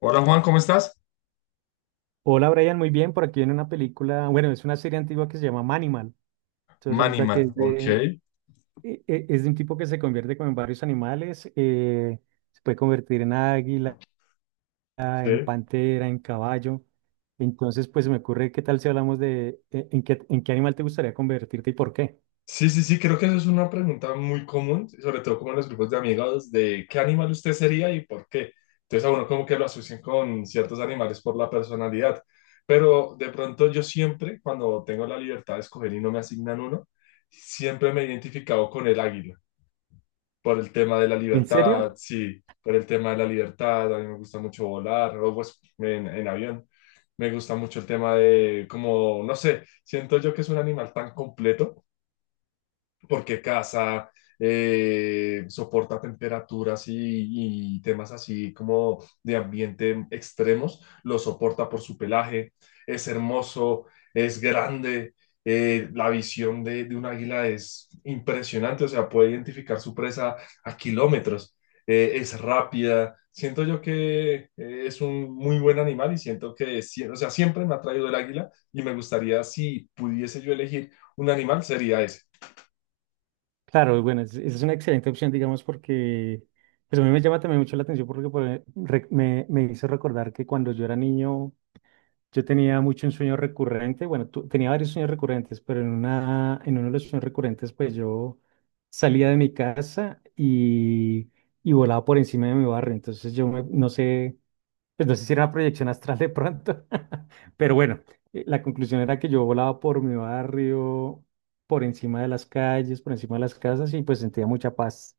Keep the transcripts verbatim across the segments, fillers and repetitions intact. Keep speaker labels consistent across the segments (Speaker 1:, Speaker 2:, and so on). Speaker 1: Hola Juan, ¿cómo estás?
Speaker 2: Hola Brian, muy bien. Por aquí viene una película, bueno, es una serie antigua que se llama Manimal. Entonces resulta que
Speaker 1: Maniman,
Speaker 2: es
Speaker 1: ok.
Speaker 2: de, e- e- es de un tipo que se convierte como en varios animales. Eh, se puede convertir en águila, en
Speaker 1: Sí.
Speaker 2: pantera, en caballo. Entonces, pues se me ocurre, ¿qué tal si hablamos de eh, en qué, en qué animal te gustaría convertirte y por qué?
Speaker 1: Sí, sí, sí, creo que eso es una pregunta muy común, sobre todo como en los grupos de amigos, de qué animal usted sería y por qué. Entonces a uno como que lo asocian con ciertos animales por la personalidad. Pero de pronto yo siempre, cuando tengo la libertad de escoger y no me asignan uno, siempre me he identificado con el águila. Por el tema de la
Speaker 2: ¿En
Speaker 1: libertad,
Speaker 2: serio?
Speaker 1: sí, por el tema de la libertad, a mí me gusta mucho volar, o pues en, en avión, me gusta mucho el tema de, como, no sé, siento yo que es un animal tan completo porque casa, eh, soporta temperaturas y, y temas así como de ambiente extremos, lo soporta por su pelaje, es hermoso, es grande, eh, la visión de, de un águila es impresionante, o sea, puede identificar su presa a kilómetros, eh, es rápida. Siento yo que eh, es un muy buen animal y siento que, sie- o sea, siempre me ha traído el águila y me gustaría, si pudiese yo elegir un animal, sería ese.
Speaker 2: Claro, bueno, es- esa es una excelente opción, digamos, porque pues a mí me llama también mucho la atención porque por e- re- me, me hizo recordar que cuando yo era niño yo tenía mucho un sueño recurrente, bueno, tu- tenía varios sueños recurrentes, pero en una, en uno de los sueños recurrentes, pues yo salía de mi casa y, y volaba por encima de mi barrio. Entonces yo me- no sé, pues no sé si era una proyección astral de pronto, pero bueno, eh, la conclusión era que yo volaba por mi barrio, por encima de las calles, por encima de las casas y pues sentía mucha paz.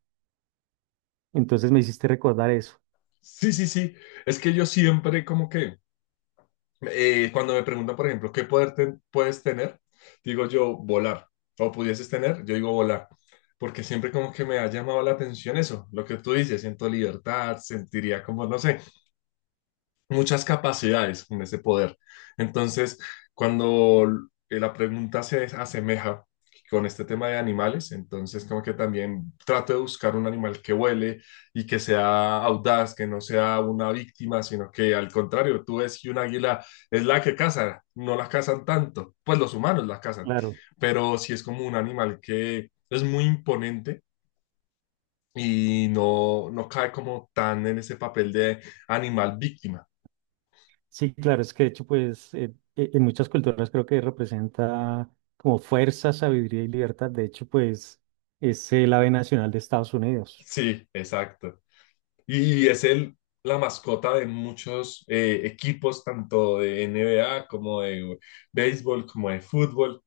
Speaker 2: Entonces me hiciste recordar eso,
Speaker 1: Sí, sí, sí. Es que yo siempre como que, eh, cuando me preguntan, por ejemplo, ¿qué poder ten- puedes tener? Digo yo, volar. O pudieses tener, yo digo volar. Porque siempre como que me ha llamado la atención eso, lo que tú dices, siento libertad, sentiría como, no sé, muchas capacidades con ese poder. Entonces, cuando eh, la pregunta se asemeja con este tema de animales, entonces como que también trato de buscar un animal que huele y que sea audaz, que no sea una víctima, sino que al contrario, tú ves que un águila es la que caza, no la cazan tanto, pues los humanos la cazan,
Speaker 2: claro.
Speaker 1: pero si es como un animal que es muy imponente y no, no cae como tan en ese papel de animal víctima.
Speaker 2: Sí, claro, es que de hecho, pues eh, eh, en muchas culturas creo que representa como fuerza, sabiduría y libertad. De hecho, pues es el ave nacional de Estados Unidos.
Speaker 1: Sí, exacto. Y es el, la mascota de muchos eh, equipos, tanto de N B A como de béisbol, como de fútbol.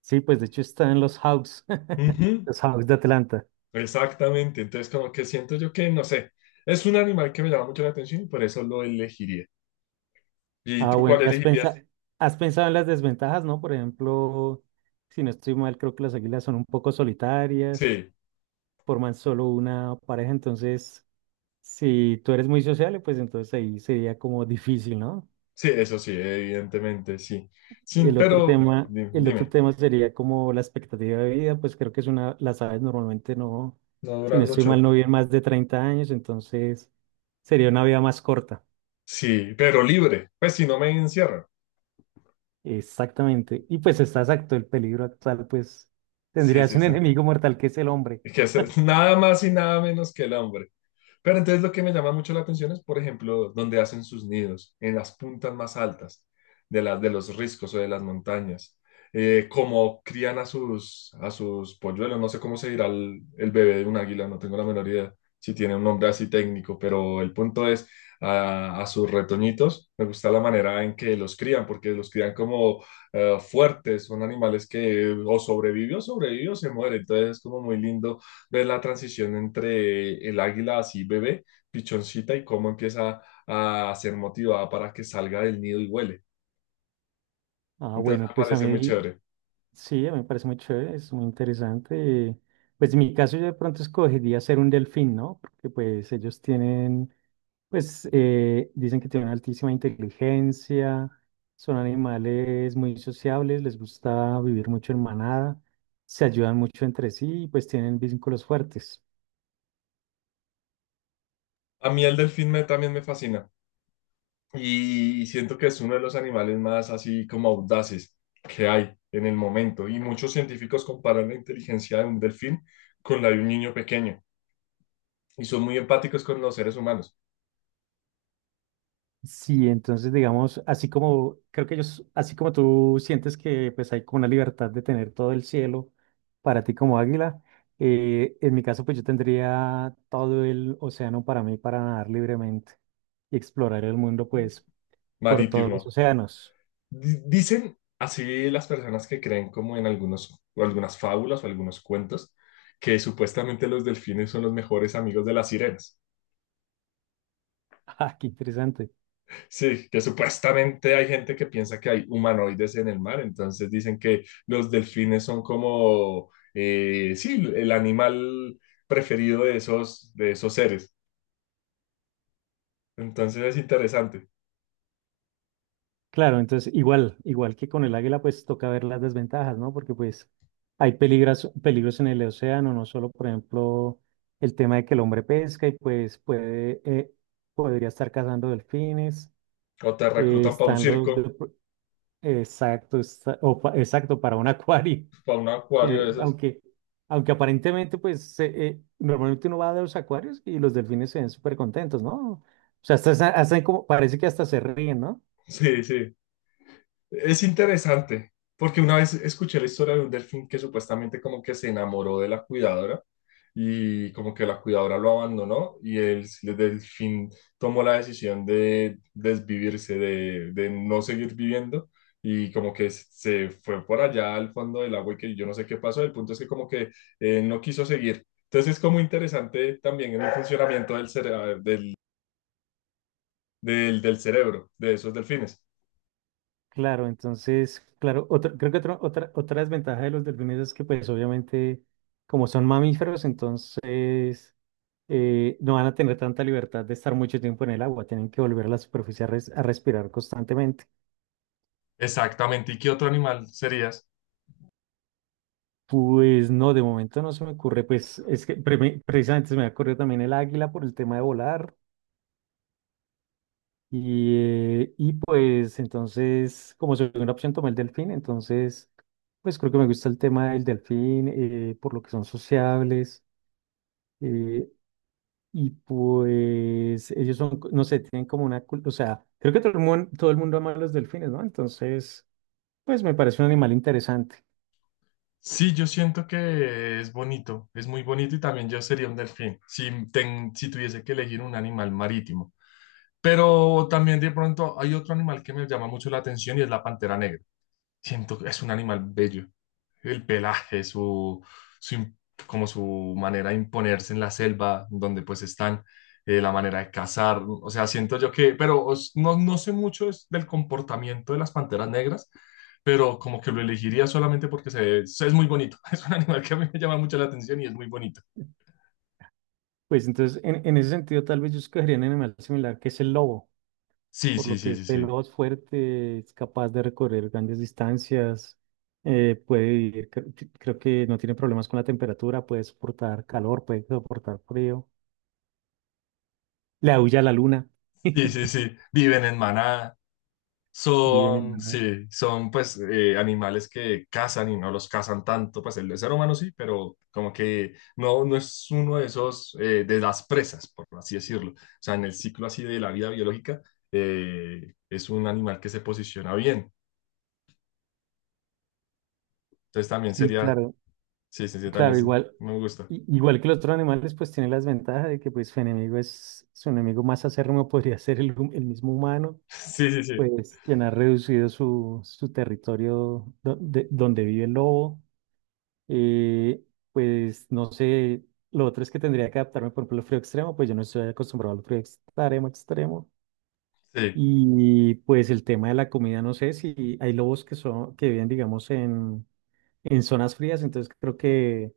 Speaker 2: Sí, pues de hecho está en los Hawks,
Speaker 1: Ujú,
Speaker 2: los Hawks de Atlanta.
Speaker 1: exactamente. Entonces, como que siento yo que, no sé, es un animal que me llama mucho la atención y por eso lo elegiría. ¿Y
Speaker 2: Ah,
Speaker 1: tú
Speaker 2: bueno,
Speaker 1: cuál
Speaker 2: ¿y has pensado,
Speaker 1: elegirías?
Speaker 2: has pensado en las desventajas, ¿no? Por ejemplo, si no estoy mal, creo que las águilas son un poco solitarias,
Speaker 1: Sí,
Speaker 2: forman solo una pareja, entonces si tú eres muy sociable, pues entonces ahí sería como difícil, ¿no?
Speaker 1: sí, eso sí, evidentemente, sí. Sí,
Speaker 2: El otro
Speaker 1: pero
Speaker 2: tema,
Speaker 1: di-
Speaker 2: el otro
Speaker 1: dime,
Speaker 2: tema sería como la expectativa de vida, pues creo que es una, las aves normalmente no,
Speaker 1: no
Speaker 2: si no
Speaker 1: duran
Speaker 2: estoy mal,
Speaker 1: mucho.
Speaker 2: no viven más de treinta años, entonces sería una vida más corta.
Speaker 1: Sí, pero libre, pues si no me encierran.
Speaker 2: Exactamente. Y pues está exacto, el peligro actual, pues
Speaker 1: Sí,
Speaker 2: tendrías
Speaker 1: sí,
Speaker 2: un
Speaker 1: sí.
Speaker 2: enemigo mortal que es el hombre.
Speaker 1: Es que es es nada más y nada menos que el hambre. Pero entonces lo que me llama mucho la atención es, por ejemplo, donde hacen sus nidos, en las puntas más altas de las de los riscos o de las montañas. Eh, cómo crían a sus, a sus polluelos, no sé cómo se dirá el, el bebé de un águila, no tengo la menor idea si tiene un nombre así técnico, pero el punto es a, a sus retoñitos, me gusta la manera en que los crían, porque los crían como eh, fuertes, son animales que o sobrevivió, sobrevivió, se muere, entonces es como muy lindo ver la transición entre el águila así bebé, pichoncita, y cómo empieza a ser motivada para que salga del nido y huele.
Speaker 2: Ah,
Speaker 1: Entonces
Speaker 2: bueno,
Speaker 1: me
Speaker 2: pues a
Speaker 1: parece muy
Speaker 2: mí,
Speaker 1: chévere.
Speaker 2: sí, a mí me parece muy chévere, es muy interesante. Pues en mi caso yo de pronto escogería ser un delfín, ¿no? Porque pues ellos tienen, pues eh, dicen que tienen altísima inteligencia, son animales muy sociables, les gusta vivir mucho en manada, se ayudan mucho entre sí y pues tienen vínculos fuertes.
Speaker 1: A mí el delfín me, también me fascina y siento que es uno de los animales más así como audaces que hay en el momento y muchos científicos comparan la inteligencia de un delfín con la de un niño pequeño y son muy empáticos con los seres humanos
Speaker 2: Sí, entonces digamos, así como creo que ellos, así como tú sientes que pues hay como una libertad de tener todo el cielo para ti como águila, eh, en mi caso pues yo tendría todo el océano para mí para nadar libremente y explorar el mundo pues por todos los
Speaker 1: marítimos.
Speaker 2: océanos.
Speaker 1: Di- Dicen así las personas que creen como en algunos, o algunas fábulas o algunos cuentos, que supuestamente los delfines son los mejores amigos de las sirenas.
Speaker 2: Ah, qué interesante.
Speaker 1: Sí, que supuestamente hay gente que piensa que hay humanoides en el mar, entonces dicen que los delfines son como, eh, sí, el animal preferido de esos, de esos seres. Entonces es interesante.
Speaker 2: Claro, entonces igual, igual que con el águila, pues toca ver las desventajas, ¿no? Porque pues hay peligros, peligros en el océano, no solo, por ejemplo, el tema de que el hombre pesca y pues puede, eh, podría estar cazando delfines,
Speaker 1: O te
Speaker 2: eh,
Speaker 1: reclutan para un
Speaker 2: están
Speaker 1: circo,
Speaker 2: los, de- exacto, está- o pa- exacto, para un acuario,
Speaker 1: para un acuario
Speaker 2: que
Speaker 1: de esos.
Speaker 2: aunque, aunque aparentemente, pues se- eh, normalmente uno va a los acuarios y los delfines se ven súper contentos, ¿no? O sea, hasta, hasta como, parece que hasta se ríen, ¿no?
Speaker 1: Sí, sí. Es interesante, porque una vez escuché la historia de un delfín que supuestamente como que se enamoró de la cuidadora y como que la cuidadora lo abandonó y el, el delfín tomó la decisión de desvivirse, de, de no seguir viviendo y como que se fue por allá al fondo del agua y que yo no sé qué pasó. El punto es que como que eh, no quiso seguir. Entonces es como interesante también en el funcionamiento del, cere- del, del, del cerebro de esos delfines.
Speaker 2: Claro, entonces, claro, otra, creo que otra, otra, otra desventaja de los delfines es que pues obviamente como son mamíferos, entonces eh, no van a tener tanta libertad de estar mucho tiempo en el agua, tienen que volver a la superficie a, res- a respirar constantemente.
Speaker 1: Exactamente. ¿Y qué otro animal serías?
Speaker 2: Pues no, de momento no se me ocurre, pues es que pre- precisamente se me ha ocurrido también el águila por el tema de volar y, eh, y pues entonces como segunda opción tomé el delfín, entonces pues creo que me gusta el tema del delfín, eh, por lo que son sociables. Eh, y pues ellos son, co- no sé, tienen como una cultura, o sea, creo que todo el mundo, todo el mundo ama a los delfines, ¿no? Entonces, pues me parece un animal interesante.
Speaker 1: Sí, yo siento que es bonito, es muy bonito y también yo sería un delfín, si, ten- si tuviese que elegir un animal marítimo. Pero también de pronto hay otro animal que me llama mucho la atención y es la pantera negra. Siento que es un animal bello. El pelaje, su, su im- como su manera de imponerse en la selva donde pues están, eh, la manera de cazar, o sea, siento yo que, pero os- no, no sé mucho es del comportamiento de las panteras negras, pero como que lo elegiría solamente porque se, se- es muy bonito, es un animal que a mí me llama mucho la atención y es muy bonito.
Speaker 2: Pues entonces, en, en ese sentido, tal vez yo escogería un animal similar que es el lobo,
Speaker 1: Sí,
Speaker 2: por
Speaker 1: sí,
Speaker 2: lo
Speaker 1: sí,
Speaker 2: que
Speaker 1: sí,
Speaker 2: el
Speaker 1: sí.
Speaker 2: lobo es fuerte, es capaz de recorrer grandes distancias, eh, puede vivir, cre- cre- creo que no tiene problemas con la temperatura, puede soportar calor, puede soportar frío, le aúlla a la luna,
Speaker 1: Sí, sí, sí. Viven en manada.
Speaker 2: viven en...
Speaker 1: Son, sí, son pues eh, animales que cazan y no los cazan tanto, pues el ser humano sí, pero como que no, no es uno de esos, eh, de las presas, por así decirlo. O sea, en el ciclo así de la vida biológica, eh, es un animal que se posiciona bien. Entonces también
Speaker 2: Sí,
Speaker 1: sería,
Speaker 2: claro.
Speaker 1: sí, sí, sí, también
Speaker 2: Claro,
Speaker 1: sí,
Speaker 2: igual,
Speaker 1: me gusta.
Speaker 2: i- igual que los otros animales, pues tiene las ventajas de que pues su enemigo es, su enemigo más acérrimo podría ser el, hum- el mismo humano,
Speaker 1: Sí, sí, sí,
Speaker 2: pues quien ha reducido su, su territorio do- de- donde vive el lobo. Eh, pues no sé, lo otro es que tendría que adaptarme, por ejemplo, al frío extremo, pues yo no estoy acostumbrado al frío extremo, extremo.
Speaker 1: sí.
Speaker 2: Y pues el tema de la comida, no sé si hay lobos que son, que viven, digamos, en, en zonas frías, entonces creo que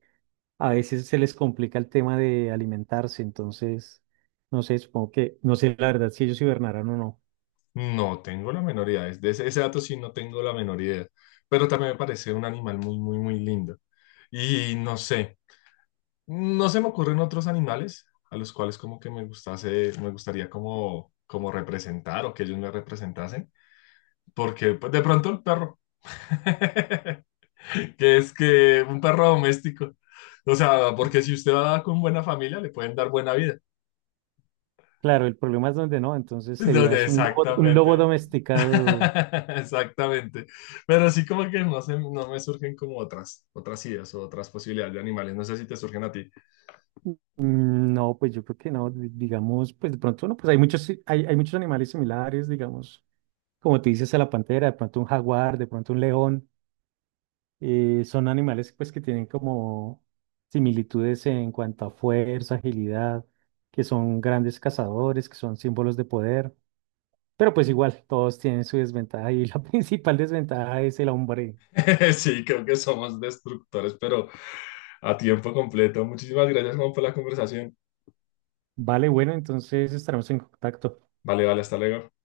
Speaker 2: a veces se les complica el tema de alimentarse, entonces, no sé, supongo que, no sé la verdad si ellos hibernaran o no.
Speaker 1: No tengo la menor idea. De ese, ese dato sí no tengo la menor idea. Pero también me parece un animal muy, muy, muy lindo. Y no sé. No se me ocurren otros animales a los cuales como que me gustase, me gustaría como, como representar o que ellos me representasen, porque pues, de pronto el perro, que es que un perro doméstico, o sea, porque si usted va con buena familia le pueden dar buena vida.
Speaker 2: Claro, el problema es donde no, entonces
Speaker 1: Entonces,
Speaker 2: serías un lobo, un lobo
Speaker 1: exactamente.
Speaker 2: domesticado.
Speaker 1: Exactamente. Pero sí como que no, se, no me surgen como otras, otras ideas o otras posibilidades de animales. No sé si te surgen a ti.
Speaker 2: Mm, no, pues yo creo que no, di- digamos, pues de pronto no, pues hay muchos, si- hay, hay muchos animales similares, digamos, como tú dices a la pantera, de pronto un jaguar, de pronto un león, eh, son animales pues que tienen como similitudes en cuanto a fuerza, agilidad, que son grandes cazadores, que son símbolos de poder. Pero pues igual, todos tienen su desventaja y la principal desventaja es el hombre.
Speaker 1: Sí, creo que somos destructores, pero a tiempo completo. Muchísimas gracias, Juan, por la conversación.
Speaker 2: Vale, bueno, entonces estaremos en contacto.
Speaker 1: Vale, vale, hasta luego.